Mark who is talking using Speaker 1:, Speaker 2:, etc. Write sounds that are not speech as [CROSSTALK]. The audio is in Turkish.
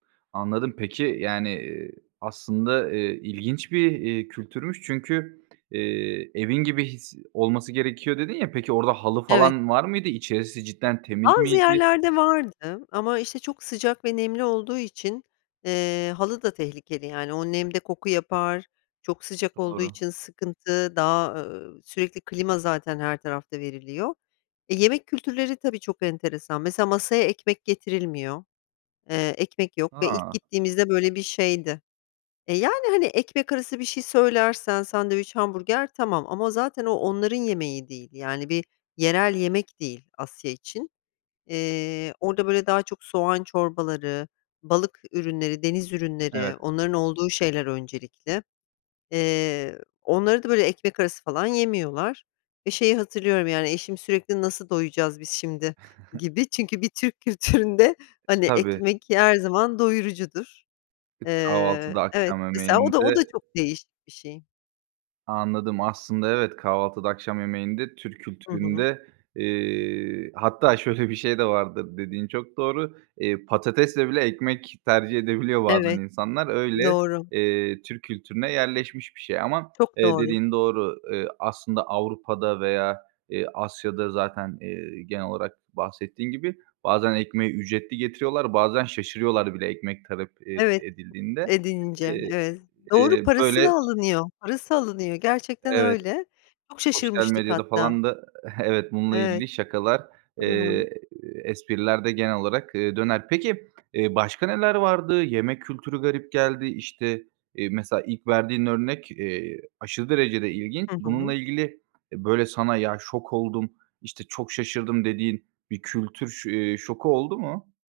Speaker 1: Anladım, peki yani, ııı, aslında, ııı, ilginç bir, ııı, kültürmüş çünkü, ııı, evin gibi his, olması gerekiyor dedin ya. Peki, orada halı
Speaker 2: Evet.
Speaker 1: falan var mıydı? İçerisi cidden temiz
Speaker 2: Az
Speaker 1: miydi?
Speaker 2: yerlerde vardı, ama, işte, çok sıcak ve nemli olduğu için, ııı, halı da tehlikeli yani, o nemde koku yapar, çok sıcak olduğu
Speaker 1: Doğru.
Speaker 2: için sıkıntı, daha, ııı, sürekli, klima zaten her tarafta veriliyor. E, yemek kültürleri, tabii çok enteresan. Mesela, masaya ekmek getirilmiyor. Eee, ekmek yok ve ilk
Speaker 1: A!
Speaker 2: gittiğimizde böyle bir şeydi E, yani, hani, ekmek arası bir şey söylersen, sandviç, hamburger tamam ama zaten o, onların yemeği değil. Yani bir yerel yemek değil, Asya için. Eee, orada böyle daha çok soğan çorbaları, balık ürünleri, deniz ürünleri,
Speaker 1: Evet.
Speaker 2: onların olduğu şeyler öncelikli. Eee, onları da böyle ekmek arası falan yemiyorlar ve şeyi hatırlıyorum yani, eşim sürekli "Nasıl doyacağız biz şimdi?"
Speaker 1: [GIGGLES]
Speaker 2: gibi çünkü bir Türk kültüründe, hani
Speaker 1: Tabii.
Speaker 2: ekmek, ki her zaman doyurucudur.
Speaker 1: E, kahvaltıda,
Speaker 2: Eee, evet
Speaker 1: akşam
Speaker 2: mesela o da, o da
Speaker 1: yemeğinde
Speaker 2: çok değişik bir şey.
Speaker 1: Anladım, aslında evet, kahvaltıda, akşam yemeğinde, Türk
Speaker 2: Hı hı.
Speaker 1: kültüründe, eee, hatta şöyle bir şey de vardır, dediğin çok doğru. Eee, patatesle bile, ekmek tercih edebiliyor bazen
Speaker 2: Evet,
Speaker 1: insanlar. Öyle,
Speaker 2: doğru.
Speaker 1: eee, Türk kültürüne yerleşmiş bir şey ama,
Speaker 2: Çok
Speaker 1: eee,
Speaker 2: doğru.
Speaker 1: dediğin doğru. Iıı, aslında Avrupa'da veya, eee, Asya'da zaten, ııı, genel olarak bahsettiğin gibi, bazen ekmeği ücretli getiriyorlar, bazen şaşırıyorlar bile ekmek talep ed
Speaker 2: Evet,
Speaker 1: edildiğinde.
Speaker 2: edince.
Speaker 1: Eee,
Speaker 2: Evet, doğru,
Speaker 1: eee,
Speaker 2: parası
Speaker 1: böyle
Speaker 2: da alınıyor, parası alınıyor, gerçekten
Speaker 1: Evet,
Speaker 2: öyle. Çok
Speaker 1: sosyal
Speaker 2: şaşırmıştık
Speaker 1: medyada
Speaker 2: hatta.
Speaker 1: falan da Evet bununla
Speaker 2: Evet.
Speaker 1: ilgili şakalar,
Speaker 2: Hı hı.
Speaker 1: eee, espriler de genel olarak, ııı, döner. Peki, eee, başka neler vardı? Yemek kültürü garip geldi. İşte, iii, mesela ilk verdiğin örnek, iii, aşırı derecede ilginç.
Speaker 2: Hı hı.
Speaker 1: Bununla ilgili, eee, böyle sana "Ya şok oldum, işte, çok şaşırdım." dediğin bir kültür ş iii, şoku oldu mu?